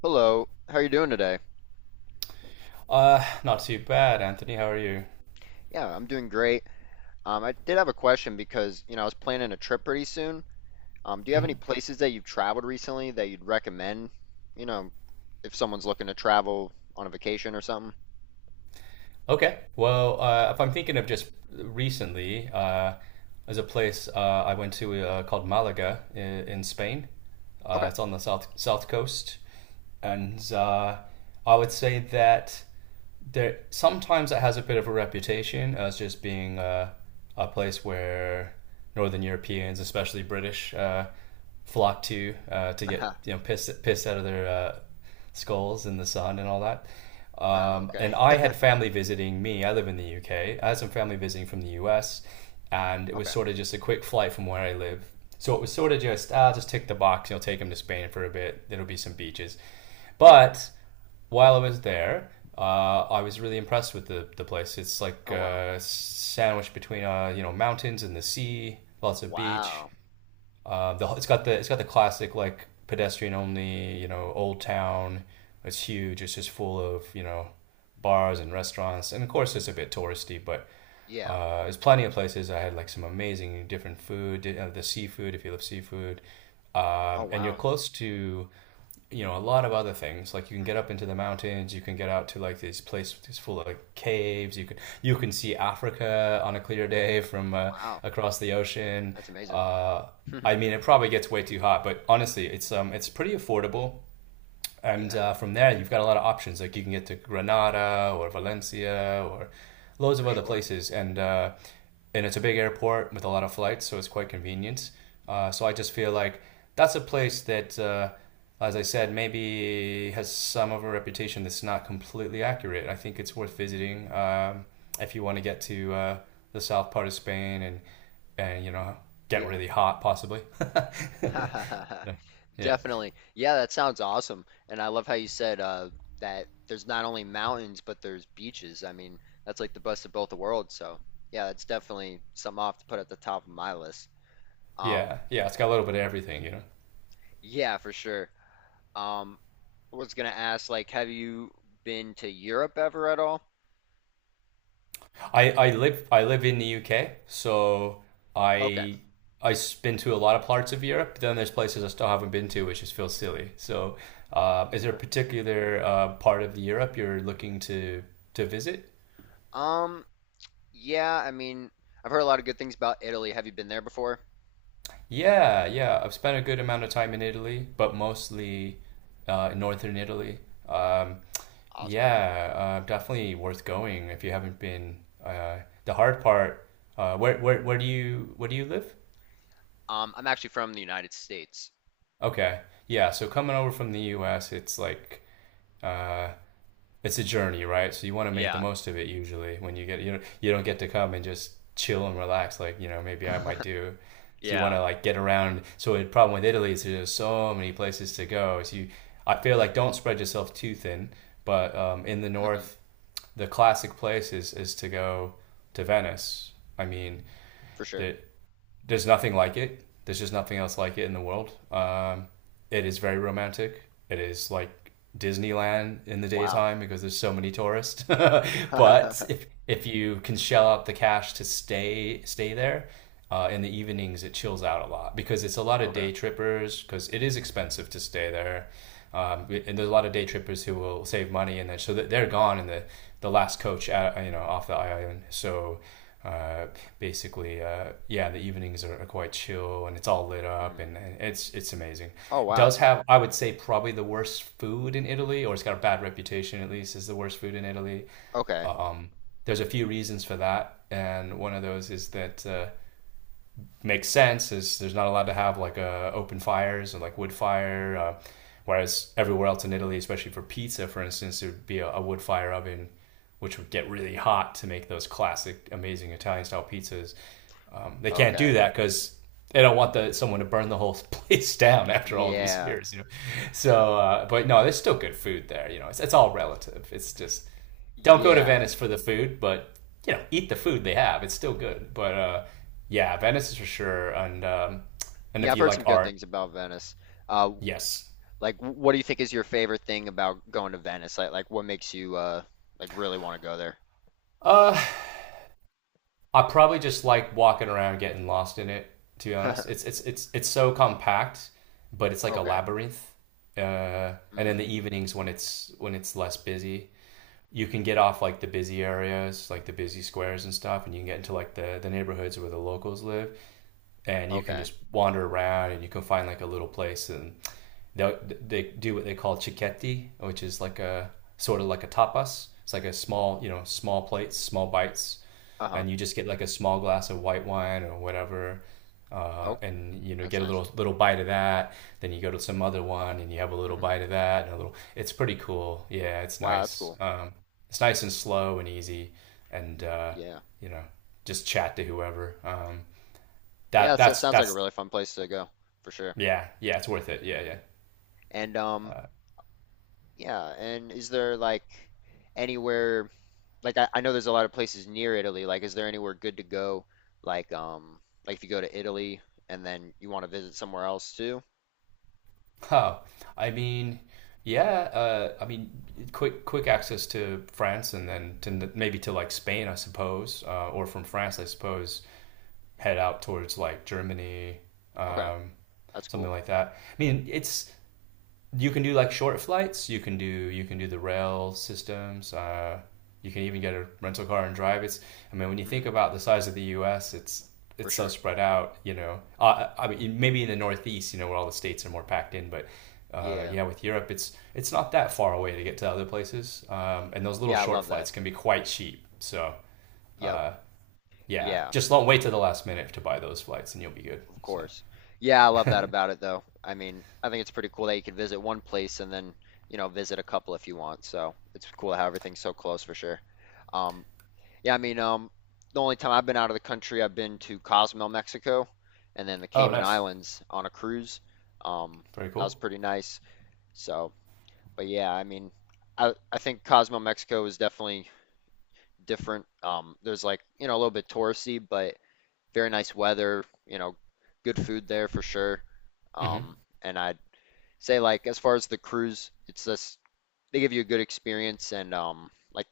Hello, how are you doing today? Not too bad, Anthony. How are you? Yeah, I'm doing great. I did have a question because, you know, I was planning a trip pretty soon. Do you have any hmm places that you've traveled recently that you'd recommend, you know, if someone's looking to travel on a vacation or something? Okay. Well, if I'm thinking of just recently, there's a place I went to called Malaga in Spain. Okay. It's on the south coast, and I would say that there sometimes it has a bit of a reputation as just being a place where Northern Europeans, especially British, flock to get pissed out of their skulls in the sun and all that. Oh, okay. And I had family visiting me. I live in the UK. I had some family visiting from the US, and it was Okay. sort of just a quick flight from where I live. So it was sort of just, just tick the box, you know, take them to Spain for a bit. There'll be some beaches. Yep. But while I was there, I was really impressed with the place. It's like Oh, wow. Sandwiched between you know mountains and the sea, lots of beach. Wow. It's got the classic like pedestrian only you know old town. It's huge. It's just full of you know bars and restaurants, and of course it's a bit touristy, but Yeah. There's plenty of places. I had like some amazing different food, the seafood if you love seafood, Oh, and you're wow. close to you know a lot of other things like you can Mhm. get up into the mountains, you can get out to like these places full of caves, you can see Africa on a clear day from Wow. across the ocean. That's amazing. uh, I mean, it probably gets way too hot, but honestly it's it's pretty affordable, and Yeah, from there you've got a lot of options. Like you can get to Granada or Valencia or loads of for other sure. places. And it's a big airport with a lot of flights, so it's quite convenient. So I just feel like that's a place that, as I said, maybe has some of a reputation that's not completely accurate. I think it's worth visiting if you want to get to the south part of Spain, and you know get Yeah. really hot possibly. Yeah, yeah, Definitely. Yeah, that sounds awesome. And I love how you said that there's not only mountains, but there's beaches. I mean, that's like the best of both the worlds. So, yeah, that's definitely something I'll have to put at the top of my list. Um, yeah. Yeah, it's got a little bit of everything, you know. yeah, for sure. Um, I was gonna ask, like, have you been to Europe ever at all? I live in the UK, so Okay. I I've been to a lot of parts of Europe. Then there's places I still haven't been to, which just feels silly. So, is there a particular part of Europe you're looking to visit? Um, yeah, I mean, I've heard a lot of good things about Italy. Have you been there before? Yeah, yeah. I've spent a good amount of time in Italy, but mostly in northern Italy. Um, Awesome. yeah, definitely worth going if you haven't been. The hard part. Where do you live? I'm actually from the United States. Okay. Yeah, so coming over from the US, it's like uh it's a journey, right? So you want to make the Yeah, most of it usually when you get, you know, you don't get to come and just chill and relax like, you know, maybe I might do. So you yeah. want to like get around. So the problem with Italy is there's so many places to go. So you, I feel like, don't spread yourself too thin, but in the Hmm. north, the classic place is to go to Venice. I mean, For sure. the there's nothing like it. There's just nothing else like it in the world. It is very romantic. It is like Disneyland in the Wow. daytime because there's so many tourists. But if you can shell out the cash to stay there, in the evenings it chills out a lot because it's a lot of Okay. day trippers because it is expensive to stay there. And there's a lot of day trippers who will save money and then so they're gone in the last coach at, you know, off the island. So uh, basically, yeah, the evenings are quite chill and it's all lit up, Mhm. and it's amazing. Oh, It wow. does have, I would say, probably the worst food in Italy, or it's got a bad reputation at least as the worst food in Italy. Okay. There's a few reasons for that, and one of those is that. Makes sense is there's not allowed to have like open fires or like wood fire whereas everywhere else in Italy, especially for pizza, for instance, there would be a wood fire oven which would get really hot to make those classic amazing Italian style pizzas. They can't Okay. do that because they don't want the someone to burn the whole place down after all these Yeah. years, you know. So, but no, there's still good food there. You know, it's all relative. It's just, don't go to Yeah. Venice for the food, but you know, eat the food they have. It's still good. But yeah, Venice is for sure. And Yeah, if I've you heard like some good art, things about Venice. Uh, yes, like, what do you think is your favorite thing about going to Venice? Like what makes you like really want to go there? I probably just like walking around getting lost in it. To be honest, it's so compact, but it's like a Okay. labyrinth. And in Hmm. the evenings when it's less busy, you can get off like the busy areas, like the busy squares and stuff, and you can get into like the neighborhoods where the locals live, and you can Okay. just wander around and you can find like a little place, and they they do what they call chiquetti, which is like a sort of like a tapas. It's like a small, you know, small plates, small bites, Uh-huh. and you just get like a small glass of white wine or whatever, Oh, and you know, that's get a nice. Little bite of that. Then you go to some other one and you have a little Hmm. bite of that and a little. It's pretty cool. Yeah, it's Wow, that's nice. cool. It's nice and slow and easy, and Yeah. you know, just chat to whoever. Yeah, that that that's sounds like a that's really fun place to go for sure. yeah, yeah, it's worth it. Yeah, yeah. And yeah. And is there like anywhere? Like I know there's a lot of places near Italy. Like, is there anywhere good to go? Like, um, like if you go to Italy and then you want to visit somewhere else too? Oh, I mean, yeah. I mean, quick access to France and then to maybe to like Spain, I suppose, or from France, I Hmm. suppose, head out towards like Germany, Okay, um, that's something cool. like that. I mean, it's, you can do like short flights. You can do the rail systems. You can even get a rental car and drive. It's, I mean, when you think Hmm. about the size of the U.S., For it's so sure. spread out. You know, I mean, maybe in the Northeast, you know, where all the states are more packed in, but Yeah. yeah, with Europe, it's not that far away to get to other places. And those little Yeah, I short love that. flights can be quite cheap. So Yep. yeah, Yeah, just don't wait to the last minute to buy those flights, and you'll be good. of So course. Yeah, I love that about it though. I mean, I think it's pretty cool that you can visit one place and then, you know, visit a couple if you want. So it's cool how everything's so close for sure. Um, yeah, I mean, the only time I've been out of the country, I've been to Cozumel, Mexico, and then the oh, Cayman nice, Islands on a cruise. Um, very that was cool. pretty nice. So, but yeah, I mean, I think Cozumel, Mexico is definitely different. There's like, you know, a little bit touristy, but very nice weather, you know, good food there for sure. Mm-hmm. Um, and I'd say like as far as the cruise, it's this, they give you a good experience and like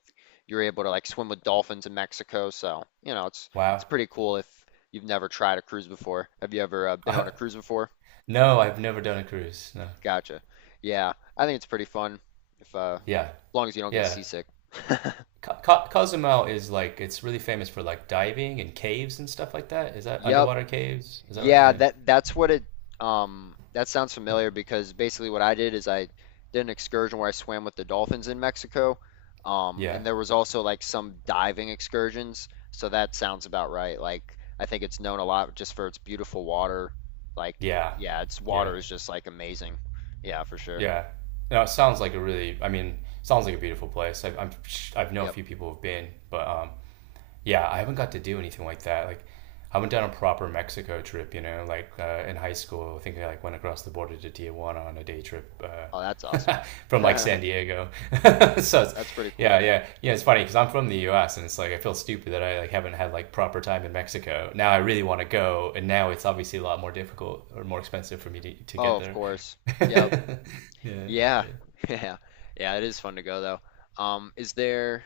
you're able to like swim with dolphins in Mexico. So, you know, it's Wow. pretty cool if you've never tried a cruise before. Have you ever been on I, a cruise before? No, I've never done a cruise. No. Gotcha. Yeah, I think it's pretty fun if Yeah. as long as you don't get Yeah. seasick. Ca Ca Cozumel is like, it's really famous for like diving and caves and stuff like that. Is that Yep. underwater caves? Is that right? Yeah, Yeah. that's what it that sounds familiar because basically what I did is I did an excursion where I swam with the dolphins in Mexico. Um, Yeah. and there was also like some diving excursions, so that sounds about right. Like I think it's known a lot just for its beautiful water. Like Yeah. yeah, its Yeah. water is just like amazing. Yeah, for sure. Yeah. No, it sounds like a really, I mean, sounds like a beautiful place. I'm, I've know a Yep. few people who've been, but yeah, I haven't got to do anything like that. Like, I haven't done a proper Mexico trip, you know, like in high school. I think I like went across the border to Tijuana on a day trip Oh, that's awesome. from like San Diego. So, it's, That's pretty cool. yeah, yeah, yeah. It's funny because I'm from the U.S., and it's like I feel stupid that I like haven't had like proper time in Mexico. Now I really want to go, and now it's obviously a lot more difficult or more expensive for me to Oh, get of there. course. Yep. Yeah, Yeah. yeah. Yeah. Yeah, it is fun to go though. Is there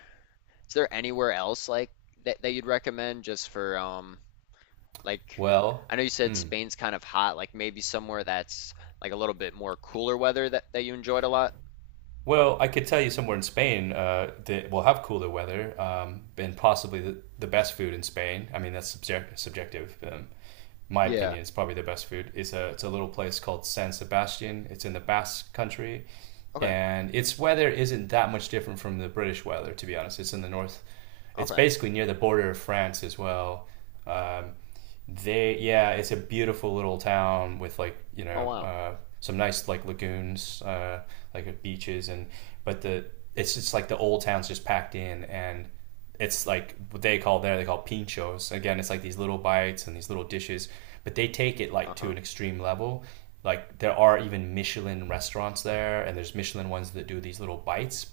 is there anywhere else like that you'd recommend just for like Well, I know you said Spain's kind of hot, like maybe somewhere that's like a little bit more cooler weather that you enjoyed a lot? Well, I could tell you somewhere in Spain that will have cooler weather and possibly the best food in Spain. I mean, that's subjective. My Yeah. opinion is probably the best food. It's a little place called San Sebastian. It's in the Basque country. Okay. And its weather isn't that much different from the British weather, to be honest. It's in the north. It's Okay. basically near the border of France as well. Um, they, yeah, it's a beautiful little town with like you Oh, know wow. Some nice like lagoons, like beaches, and but the it's just like the old town's just packed in. And it's like what they call there, they call pinchos. Again, it's like these little bites and these little dishes, but they take it like to Uh-huh. an extreme level. Like there are even Michelin restaurants there, and there's Michelin ones that do these little bites,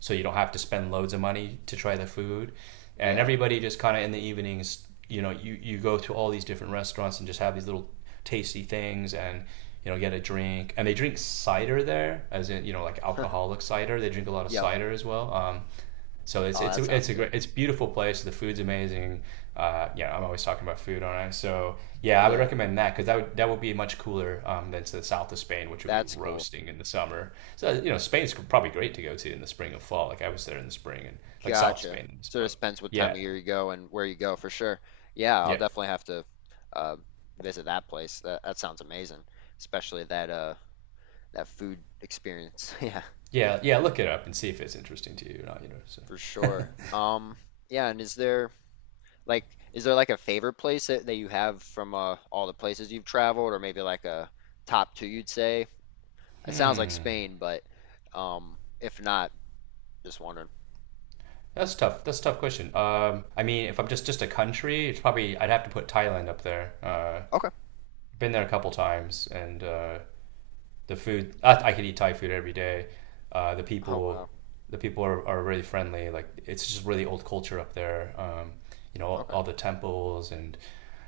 so you don't have to spend loads of money to try the food. And Yeah. everybody just kind of in the evenings, you know, you go to all these different restaurants and just have these little tasty things, and you know, get a drink. And they drink cider there, as in, you know, like alcoholic cider. They drink a lot of Yep. cider as well. So Oh, that sounds it's a good. great, it's a beautiful place. The food's amazing. Yeah, I'm always talking about food, aren't I? So yeah, I would Yeah, recommend that because that would be much cooler than to the south of Spain, which would be that's cool. roasting in the summer. So you know, Spain's probably great to go to in the spring or fall. Like I was there in the spring and like South Gotcha. Spain, Sort of but depends what time of yeah, year you go and where you go for sure. Yeah, I'll yeah, definitely have to uh, visit that place. That sounds amazing, especially that that food experience. Yeah. yeah, yeah. Look it up and see if it's interesting to you or not. You know, so For sure. Yeah, and like is there like a favorite place that you have from all the places you've traveled, or maybe like a top two you'd say? It sounds like Spain, but if not, just wondering. that's tough. That's a tough question. I mean, if I'm just a country, it's probably, I'd have to put Thailand up there. Okay. Been there a couple times. And. The food, I could eat Thai food every day. Uh, the Oh, people wow. the people are really friendly. Like it's just really old culture up there. You know Okay. all the temples, and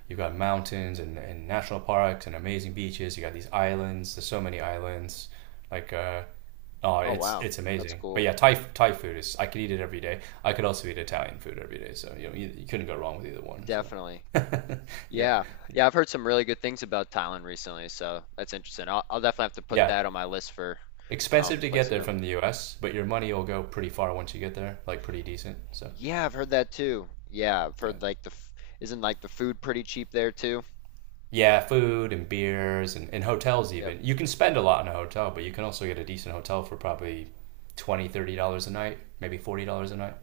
you've got mountains and national parks and amazing beaches. You got these islands. There's so many islands. Like oh, Oh, wow. it's That's amazing. But cool. yeah, Thai food is, I could eat it every day. I could also eat Italian food every day. So you know you couldn't go wrong with either one. So Definitely. yeah, Yeah. Yeah, I've heard some really good things about Thailand recently, so that's interesting. I'll definitely have to put yeah. that on my list for Expensive to places get there to go. from the US, but your money will go pretty far once you get there, like pretty decent. So, Yeah, I've heard that too. Yeah, I've yeah. heard like the isn't like the food pretty cheap there too? Yeah, food and beers and hotels, Yep. even. You can spend a lot in a hotel, but you can also get a decent hotel for probably 20, $30 a night, maybe $40 a night.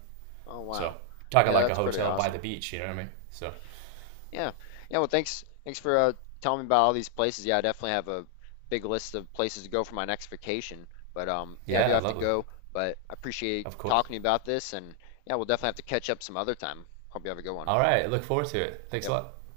Oh, wow. So, talking Yeah, like a that's pretty hotel by the awesome. beach, you know what I mean? So, Yeah. Yeah, well thanks for telling me about all these places. Yeah, I definitely have a big list of places to go for my next vacation. But yeah, I do yeah, have to lovely. go, but I appreciate Of course. talking to you about this and yeah, we'll definitely have to catch up some other time. Hope you have a good one. All right, look forward to it. Thanks Yep. a lot.